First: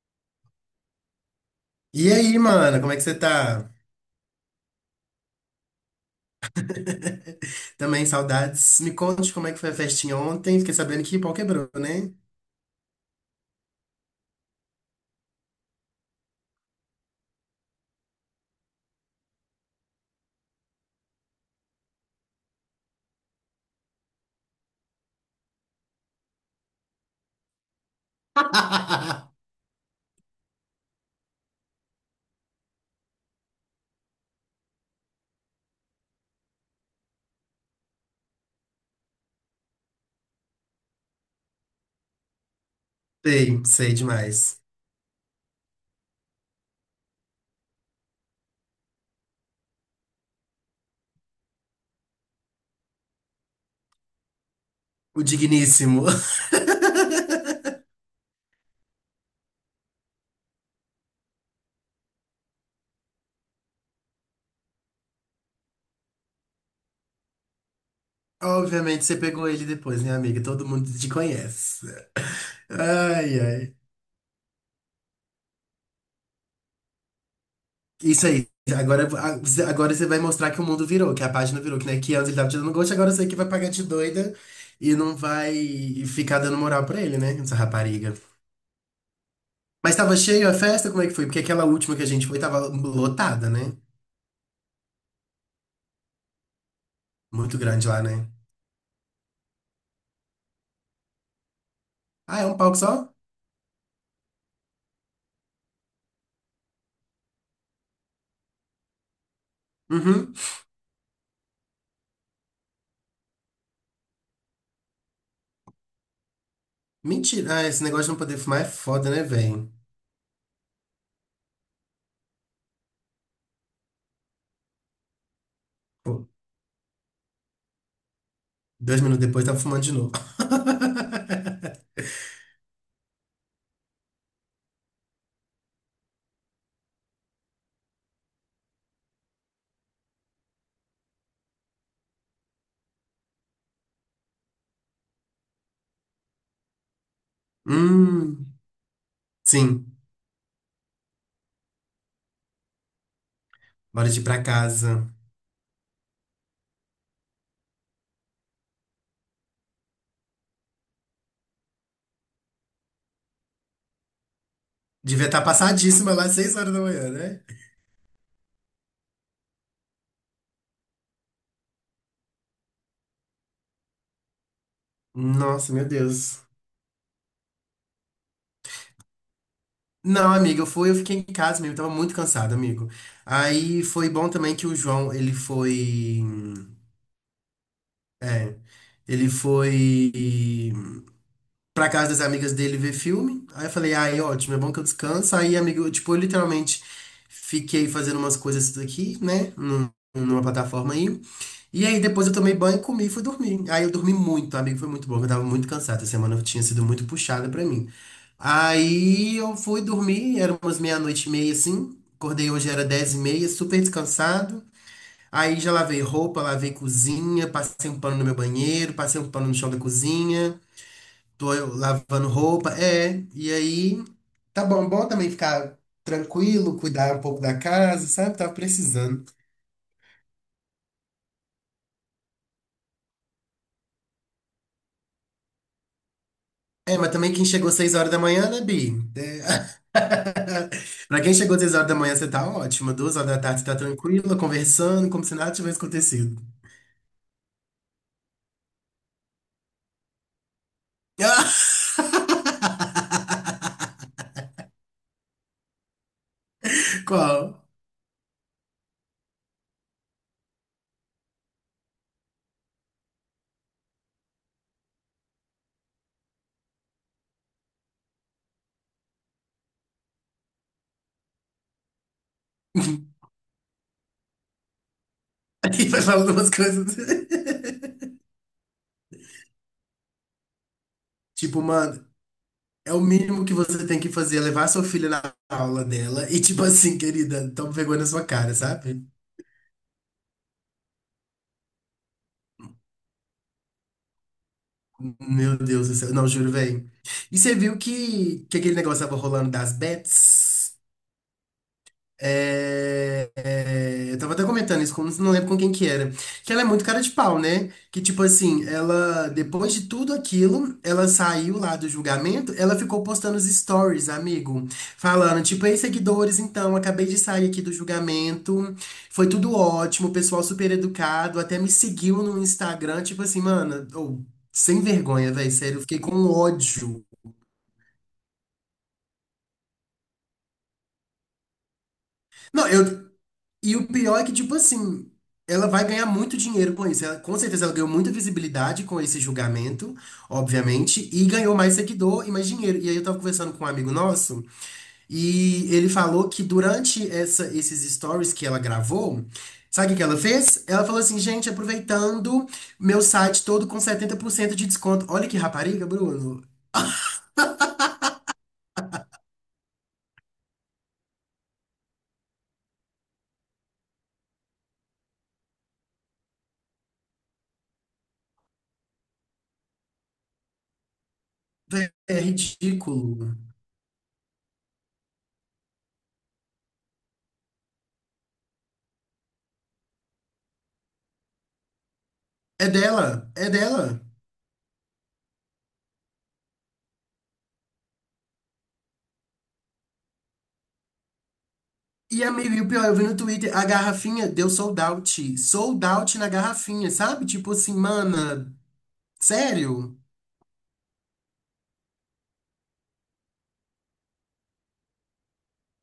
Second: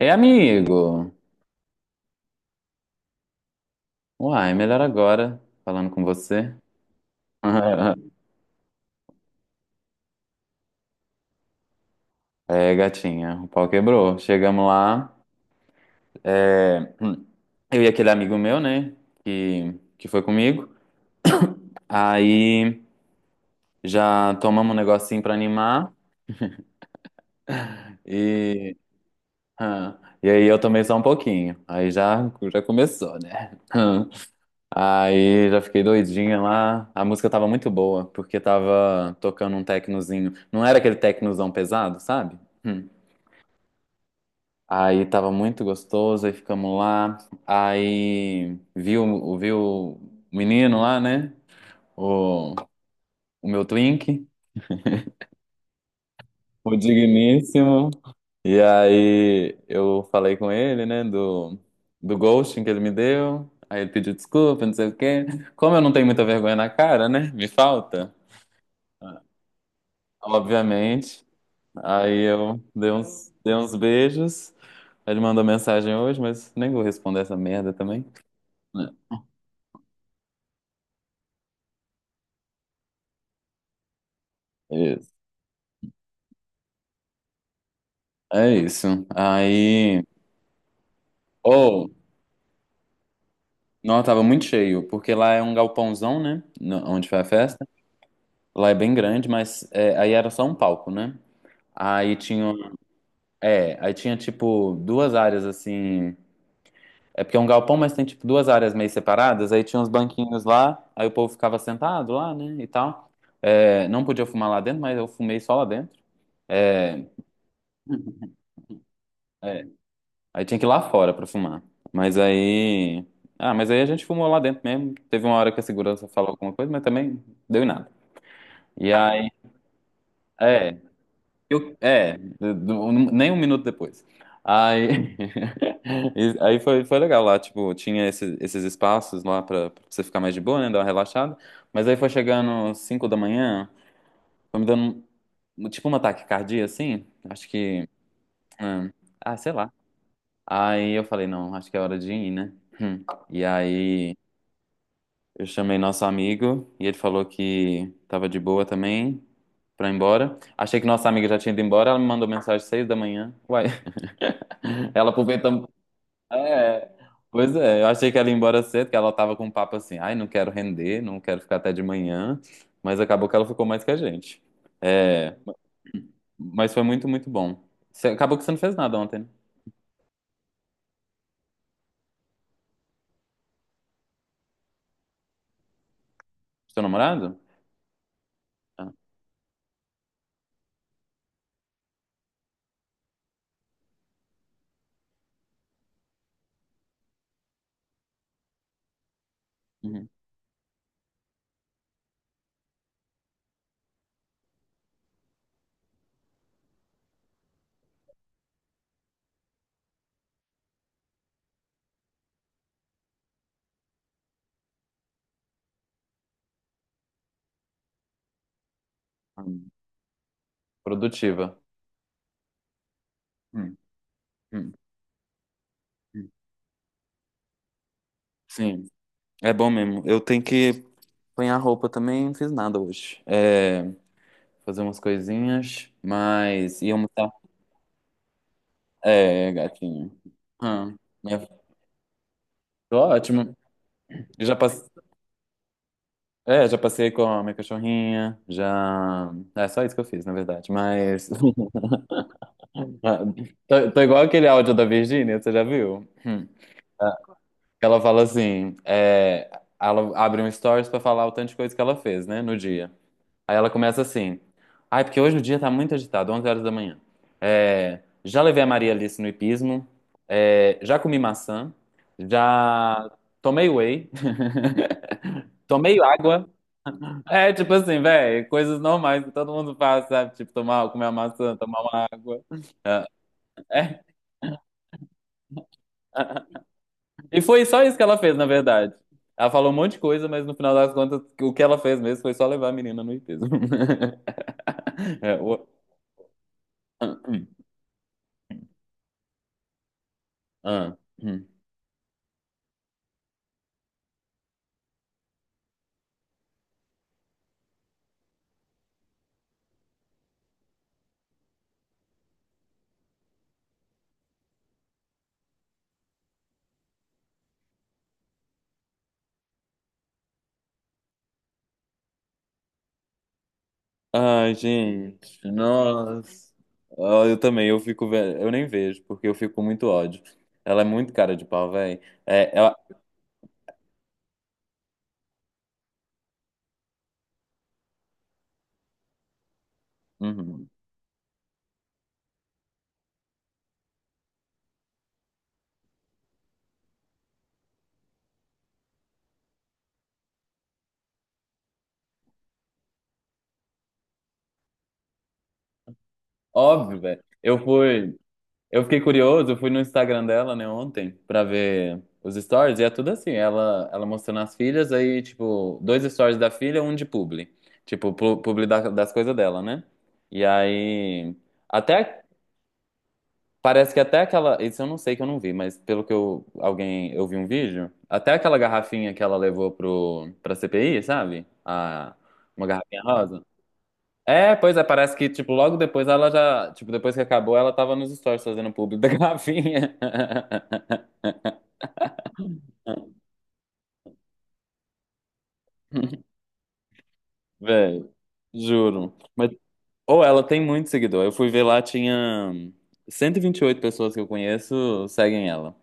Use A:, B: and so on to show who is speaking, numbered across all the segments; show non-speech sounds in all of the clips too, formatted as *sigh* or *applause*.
A: Ei, amigo!
B: E aí, mano, como é que você tá?
A: Uai, melhor agora, falando com você.
B: *laughs* Também
A: *laughs*
B: saudades. Me conte como é que foi a festinha ontem. Fiquei sabendo que pau quebrou, né?
A: É, gatinha, o pau quebrou. Chegamos lá, é, eu e aquele amigo meu, né, que, que foi comigo. Aí já tomamos um negocinho pra animar e,
B: *laughs*
A: *laughs* ah, e aí eu tomei só um pouquinho. Aí já começou, né? *laughs* Aí já fiquei doidinha lá. A música tava muito boa, porque tava tocando um tecnozinho. Não era aquele tecnozão pesado, sabe? Hum.
B: Sei, sei demais.
A: Aí tava muito gostoso, aí ficamos lá. Aí vi o menino lá, né? O, o meu twink,
B: O digníssimo. *laughs*
A: o digníssimo. E aí eu falei com ele, né? Do ghosting que ele me deu. Aí ele pediu desculpa, não sei o quê. Como eu não tenho muita vergonha na cara, né? Me falta,
B: Obviamente você pegou ele depois, né, amiga? Todo mundo te
A: obviamente.
B: conhece.
A: Aí eu dei uns,
B: Ai,
A: dei uns
B: ai.
A: beijos. Ele mandou mensagem hoje, mas nem vou responder essa merda também.
B: Isso aí. Agora, agora você vai mostrar que o mundo virou, que a página virou, que, né, que antes ele tava te dando gosto, agora você é que vai pagar de doida e
A: Né?
B: não vai ficar dando moral pra ele, né? Essa rapariga.
A: É isso.
B: Mas
A: Aí.
B: tava cheio a festa? Como é que foi? Porque aquela
A: Oh,
B: última que a gente foi tava lotada, né?
A: não, tava muito cheio, porque lá é um galpãozão, né? Onde foi a
B: Muito
A: festa.
B: grande lá, né?
A: Lá é bem grande, mas aí era só um palco, né? Aí
B: Ah, é
A: tinha.
B: um palco só?
A: Aí tinha tipo duas áreas assim. É porque é um galpão, mas tem tipo duas áreas meio separadas. Aí tinha uns
B: Uhum.
A: banquinhos lá, aí o povo ficava sentado lá, né? E tal. É, não podia fumar lá dentro, mas eu fumei só lá dentro. É,
B: Mentira. Ah, esse negócio de não poder fumar é foda, né,
A: é,
B: velho?
A: Aí tinha que ir lá fora pra fumar. Mas aí. Ah, mas aí a gente fumou lá dentro mesmo. Teve uma hora que a segurança
B: Pô,
A: falou alguma coisa, mas também deu em nada. E
B: 2 minutos
A: aí.
B: depois tava fumando de novo.
A: É. Eu,
B: *laughs*
A: é. Do- do- Nem um minuto depois. Aí. *laughs* Aí foi legal lá, tipo, tinha esses espaços lá pra você ficar mais de boa, né? Dar uma relaxada. Mas aí foi chegando 5 da manhã, foi me dando tipo um ataque cardíaco, assim. Acho que.
B: Hum,
A: Hum, Ah, sei lá.
B: sim.
A: Aí eu falei, não, acho que é hora de ir, né? Hum. E
B: Bora
A: aí
B: de ir pra casa.
A: eu chamei nosso amigo e ele falou que tava de boa também pra ir embora. Achei que nossa amiga já tinha ido embora, ela me mandou mensagem às 6 da manhã. Uai, *laughs* ela
B: Devia estar
A: aproveitando.
B: passadíssima lá às
A: É,
B: seis horas da
A: é.
B: manhã, né?
A: Pois é, eu achei que ela ia embora cedo, que ela tava com um papo assim, ai, não quero render, não quero ficar até de manhã, mas acabou que ela ficou mais que a gente. É,
B: Nossa, meu Deus.
A: mas foi muito, muito bom. Acabou que você não fez nada ontem, né?
B: Não, amiga, eu fui, eu fiquei em casa mesmo, tava muito cansado, amigo. Aí foi bom também que o João, ele foi.
A: Seu namorado? Ah,
B: Ele foi pra casa das amigas dele ver filme. Aí eu falei, ai, ótimo, é bom que eu descanso. Aí, amigo, eu, tipo, eu literalmente fiquei fazendo umas coisas aqui, né?
A: uhum.
B: Numa plataforma aí. E aí depois eu tomei banho, comi e fui dormir. Aí eu dormi muito, amigo, foi muito bom, porque eu tava muito cansado. Essa semana tinha sido muito puxada pra mim. Aí eu fui dormir, era umas meia-noite e meia, assim. Acordei hoje, era 10:30, super descansado. Aí já lavei roupa, lavei cozinha, passei um pano no meu banheiro, passei um pano no chão
A: Hum.
B: da cozinha, tô
A: Produtiva.
B: eu lavando roupa, é, e
A: Hum.
B: aí tá
A: Hum,
B: bom, bom também ficar
A: hum.
B: tranquilo, cuidar um pouco da casa, sabe? Tava
A: Sim,
B: precisando.
A: é bom mesmo. Eu tenho que apanhar roupa também, não fiz nada hoje. Fazer umas coisinhas, mas ia
B: É, mas
A: almoçar.
B: também quem chegou 6 horas da manhã, né, Bi?
A: É,
B: É.
A: gatinho. Ah,
B: *laughs* Pra
A: né?
B: quem chegou 6 horas da manhã, você tá ótima.
A: Tô
B: Duas horas da
A: ótimo.
B: tarde, você tá tranquila,
A: Eu já passei,
B: conversando, como se nada tivesse acontecido.
A: é, já passei com a minha cachorrinha, já. É só isso que eu fiz, na verdade. Mas
B: *laughs*
A: *laughs* tô igual aquele áudio da Virgínia, você já viu? Hum.
B: Qual?
A: Ela fala assim, ela abre um stories pra falar o tanto de coisa que ela fez, né, no dia. Aí ela começa assim. Ai, porque hoje o dia tá muito agitado, 11 horas da manhã. Já levei a Maria Alice no hipismo, já comi maçã, já tomei whey,
B: *laughs*
A: *laughs*
B: Aí
A: tomei
B: vai falando
A: água.
B: umas coisas.
A: É,
B: *laughs*
A: tipo assim, velho, coisas normais que todo mundo faz, sabe? Tipo, comer uma maçã,
B: Tipo,
A: tomar
B: mano,
A: uma água.
B: é o
A: É,
B: mínimo que você tem
A: é.
B: que fazer, é levar sua filha na aula dela e, tipo assim,
A: E
B: querida,
A: foi
B: toma
A: só isso
B: vergonha
A: que
B: na
A: ela
B: sua
A: fez, na
B: cara,
A: verdade.
B: sabe?
A: Ela falou um monte de coisa, mas no final das contas, o que ela fez mesmo foi só levar a menina no hipismo. *laughs* É,
B: Meu
A: o-
B: Deus do céu. Não, juro, velho. E
A: Ah,
B: você viu que aquele negócio tava rolando das
A: ah,
B: bets?
A: ah. hum."
B: É, é, eu tava até comentando isso, com, não lembro com quem que era. Que ela é muito cara de pau, né? Que tipo assim, ela, depois de tudo aquilo, ela saiu lá do julgamento, ela ficou postando os stories, amigo, falando, tipo, ei, seguidores, então, acabei de sair aqui do julgamento, foi tudo ótimo, o pessoal super educado, até me seguiu no Instagram, tipo assim, mano, ou
A: Ai,
B: sem vergonha,
A: gente,
B: velho, sério, eu fiquei com
A: nossa.
B: ódio.
A: Ah, eu também, eu nem vejo, porque eu fico com muito ódio. Ela é muito cara de pau, velho. É,
B: Não,
A: ela...
B: eu. E o pior é que, tipo assim, ela vai ganhar muito dinheiro com isso. Com certeza ela ganhou muita visibilidade com esse julgamento,
A: Uhum.
B: obviamente, e ganhou mais seguidor e mais dinheiro. E aí eu tava conversando com um amigo nosso, e ele falou que durante esses stories que ela gravou, sabe o que que ela fez? Ela falou assim, gente, aproveitando meu site todo com 70% de desconto. Olha que rapariga, Bruno.
A: Óbvio, velho. Eu fiquei curioso, eu fui no Instagram dela, né, ontem, pra ver os stories, e é tudo assim, ela mostrando as filhas, aí, tipo, dois stories da filha, um de publi. Tipo, publi das coisas dela, né? E aí,
B: É
A: até
B: ridículo.
A: parece que até aquela. Isso eu não sei que eu não vi, mas pelo que eu. Alguém. Eu vi um vídeo. Até aquela garrafinha que ela levou pra CPI, sabe? Uma
B: É
A: garrafinha
B: dela,
A: rosa.
B: é dela.
A: É, pois é, parece que, tipo, logo depois ela já. Tipo, depois que acabou, ela tava nos stories fazendo público da garrafinha.
B: E, amigo, e o pior, eu vi no Twitter, a garrafinha deu sold out. Sold out na
A: *laughs*
B: garrafinha, sabe? Tipo assim,
A: Véi,
B: mana,
A: juro. Mas,
B: sério?
A: ou ela tem muito seguidor. Eu fui ver lá, tinha cento e vinte e oito pessoas que eu conheço seguem ela.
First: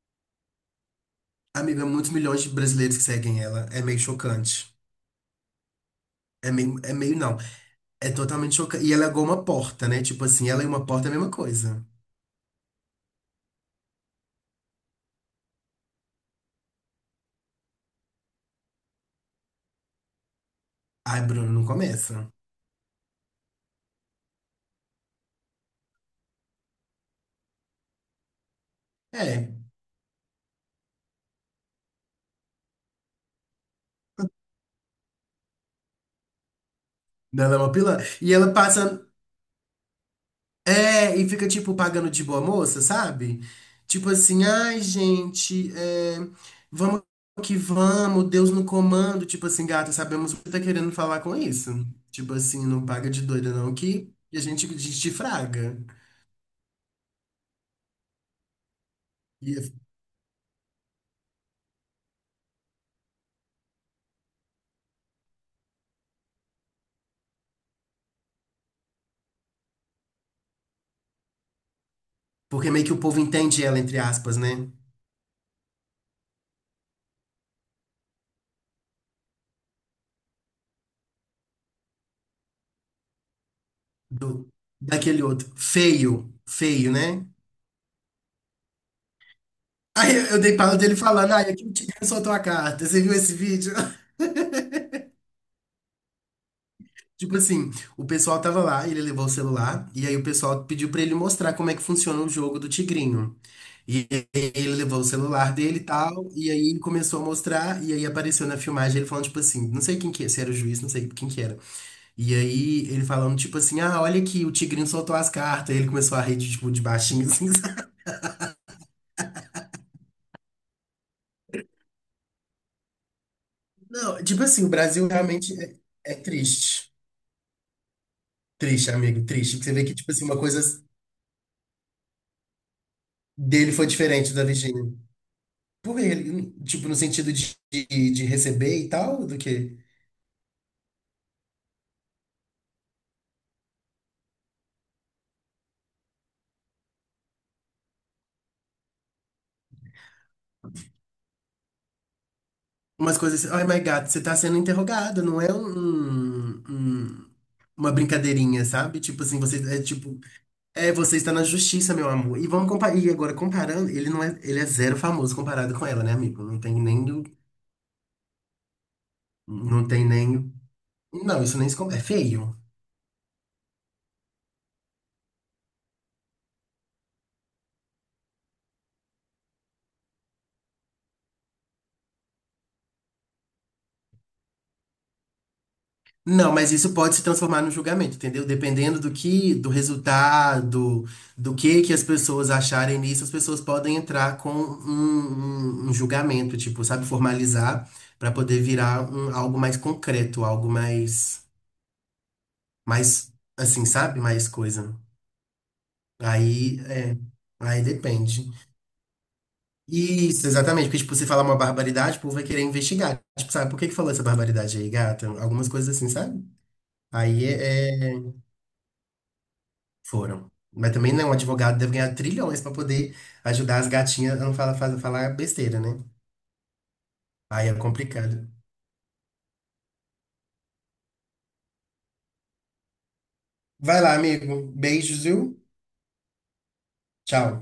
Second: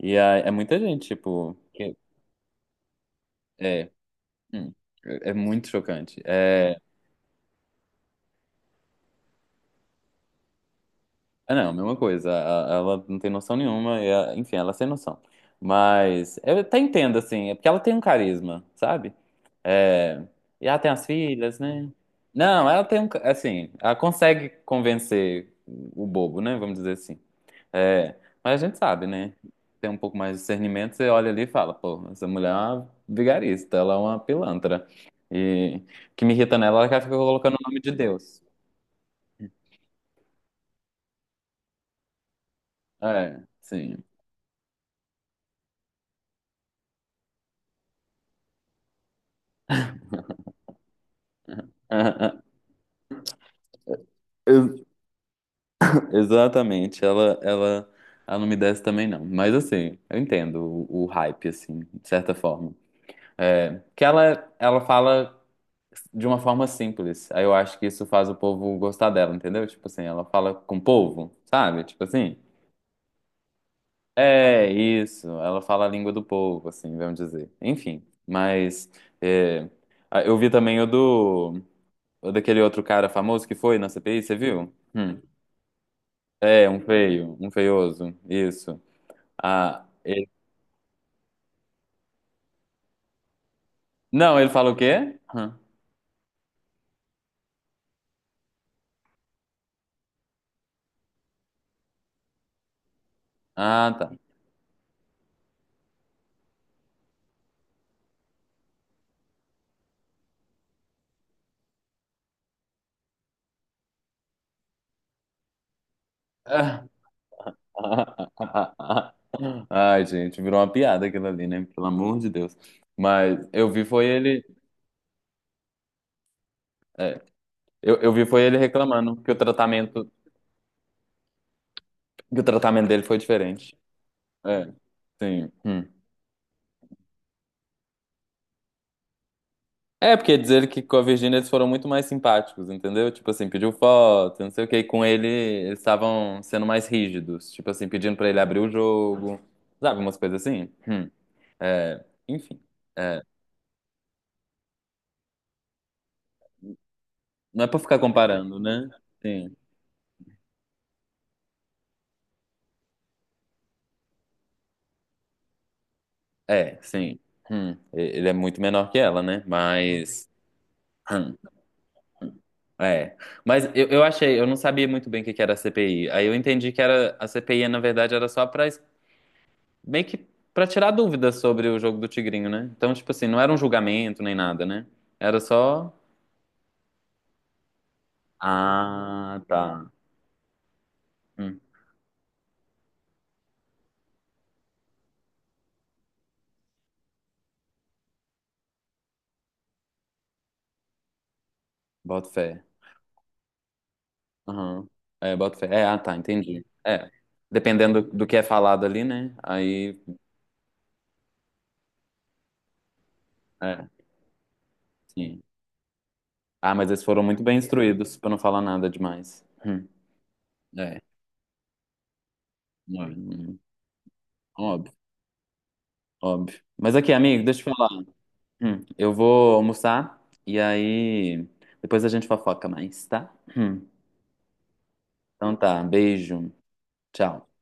A: E é muita gente, tipo.
B: Amiga, muitos milhões de brasileiros que seguem ela. É
A: É,
B: meio chocante.
A: hum, Muito chocante.
B: É meio não. É totalmente chocante. E ela é igual uma porta, né? Tipo assim, ela e uma porta é a mesma
A: Ah, não,
B: coisa.
A: mesma coisa. Ela não tem noção nenhuma. Enfim, ela é sem noção. Mas eu até entendo, assim. É porque ela tem um carisma, sabe? É, e ela tem as
B: Ai, Bruno,
A: filhas,
B: não
A: né?
B: começa.
A: Não, ela tem um. Ca- Assim, ela consegue convencer o bobo, né? Vamos dizer assim. É, mas a gente sabe, né?
B: É.
A: Tem um pouco mais de discernimento, você olha ali e fala, pô, essa mulher é uma vigarista, ela é uma pilantra. E o que me irrita nela é que ela fica
B: Ela
A: colocando
B: é
A: o
B: uma
A: nome de
B: pilantra. E
A: Deus.
B: ela passa. É, e fica tipo pagando de boa moça, sabe?
A: É, sim.
B: Tipo assim, ai gente, é, vamos que vamos, Deus no comando. Tipo assim, gata, sabemos o que tá querendo falar com isso. Tipo assim,
A: *laughs*
B: não paga de doida não, que a gente desfraga.
A: Exatamente, ela não me desce também não. Mas
B: E- é,
A: assim, eu entendo o hype, assim, de certa forma. É, que ela fala de uma forma simples. Aí eu acho que isso faz o povo gostar dela, entendeu? Tipo assim, ela fala com o povo, sabe? Tipo assim,
B: Porque meio que o povo entende ela, entre aspas, né?
A: é isso, ela fala a língua do povo, assim, vamos dizer. Enfim, mas é, eu vi também o daquele outro cara famoso que foi na CPI, você
B: Do,
A: viu? Hum.
B: Daquele outro. Feio,
A: É,
B: feio, né?
A: um feioso, isso. Ah,
B: Aí eu
A: ele-
B: eu dei pala dele falando, ai, aqui o tigre soltou a carta. Você viu esse vídeo?
A: Não, ele fala o quê?
B: Tipo assim, o pessoal tava lá, ele levou o celular, e aí o pessoal pediu pra ele mostrar como é que funciona o jogo do Tigrinho.
A: Ah,
B: E
A: tá.
B: aí ele levou o celular dele e tal, e aí ele começou a mostrar, e aí apareceu na filmagem ele falando, tipo assim, não sei quem que é, se era o juiz, não sei quem que era. E aí ele falando, tipo assim, ah, olha aqui, o Tigrinho soltou as cartas, e ele começou a rir, de, tipo, de baixinho, assim, *laughs* sabe?
A: *laughs* Ai, gente, virou uma piada aquilo ali, né? Pelo amor de Deus. Mas eu vi foi
B: Não, tipo
A: ele.
B: assim, o Brasil realmente é, é triste.
A: é, eu vi foi ele
B: Triste,
A: reclamando
B: amigo,
A: que o
B: triste. Porque você vê que,
A: tratamento,
B: tipo assim, uma coisa
A: que o tratamento dele foi
B: dele
A: diferente.
B: foi diferente da
A: É,
B: Virgínia.
A: sim. Hum.
B: Por ele, tipo, no sentido de receber e tal, do que
A: É, porque dizer que com a Virgínia eles foram muito mais simpáticos, entendeu? Tipo assim, pediu foto, não sei o que. E com ele eles estavam sendo mais rígidos. Tipo assim, pedindo pra ele abrir o jogo. Sabe, umas coisas assim? Hum. Enfim,
B: umas
A: é,
B: coisas assim, oh my God, você tá sendo interrogado, não é
A: não é pra
B: uma
A: ficar comparando,
B: brincadeirinha,
A: né?
B: sabe? Tipo assim,
A: Sim,
B: você é tipo, é, você está na justiça, meu amor. E vamos comparar, e agora comparando, ele não é, ele é zero famoso comparado com ela, né, amigo? Não tem nem
A: sim.
B: do,
A: Ele é muito menor que ela, né?
B: não tem
A: Mas,
B: nem,
A: hum,
B: não, isso nem se compara, é feio.
A: é. Mas eu achei, eu não sabia muito bem o que que era a CPI. Aí eu entendi que era a CPI, na verdade, era só pra meio que para tirar dúvidas sobre o jogo do Tigrinho, né? Então, tipo assim, não era um julgamento nem nada, né? Era só.
B: Não, mas isso pode se transformar num julgamento, entendeu? Dependendo do
A: Ah,
B: que, do
A: tá.
B: resultado, do
A: Hum,
B: que as pessoas acharem nisso, as pessoas podem entrar com um, um julgamento, tipo, sabe, formalizar para poder virar um- algo mais concreto, algo mais,
A: boto fé.
B: mais, assim, sabe, mais
A: Aham.
B: coisa.
A: É, boto fé. Ah, tá, entendi.
B: Aí,
A: É.
B: é, aí
A: Dependendo do que é
B: depende.
A: falado ali, né? Aí
B: Isso, exatamente, porque, tipo, você falar uma barbaridade, o povo vai querer investigar. Tipo, sabe, por
A: É,
B: que que falou essa barbaridade aí, gata?
A: sim.
B: Algumas coisas assim, sabe?
A: Ah, mas eles foram muito
B: Aí
A: bem
B: é.
A: instruídos, pra
B: É,
A: não falar nada demais.
B: foram. Mas
A: É,
B: também não, um advogado deve ganhar trilhões pra poder
A: Hum,
B: ajudar as gatinhas a não falar,
A: óbvio,
B: falar besteira, né?
A: óbvio. Mas aqui, amigo, deixa
B: Aí
A: eu
B: é
A: te falar.
B: complicado.
A: Eu vou almoçar e aí depois a gente fofoca mais, tá?
B: Vai lá, amigo. Beijos,
A: Então
B: viu?
A: tá, beijo, tchau.
B: Tchau.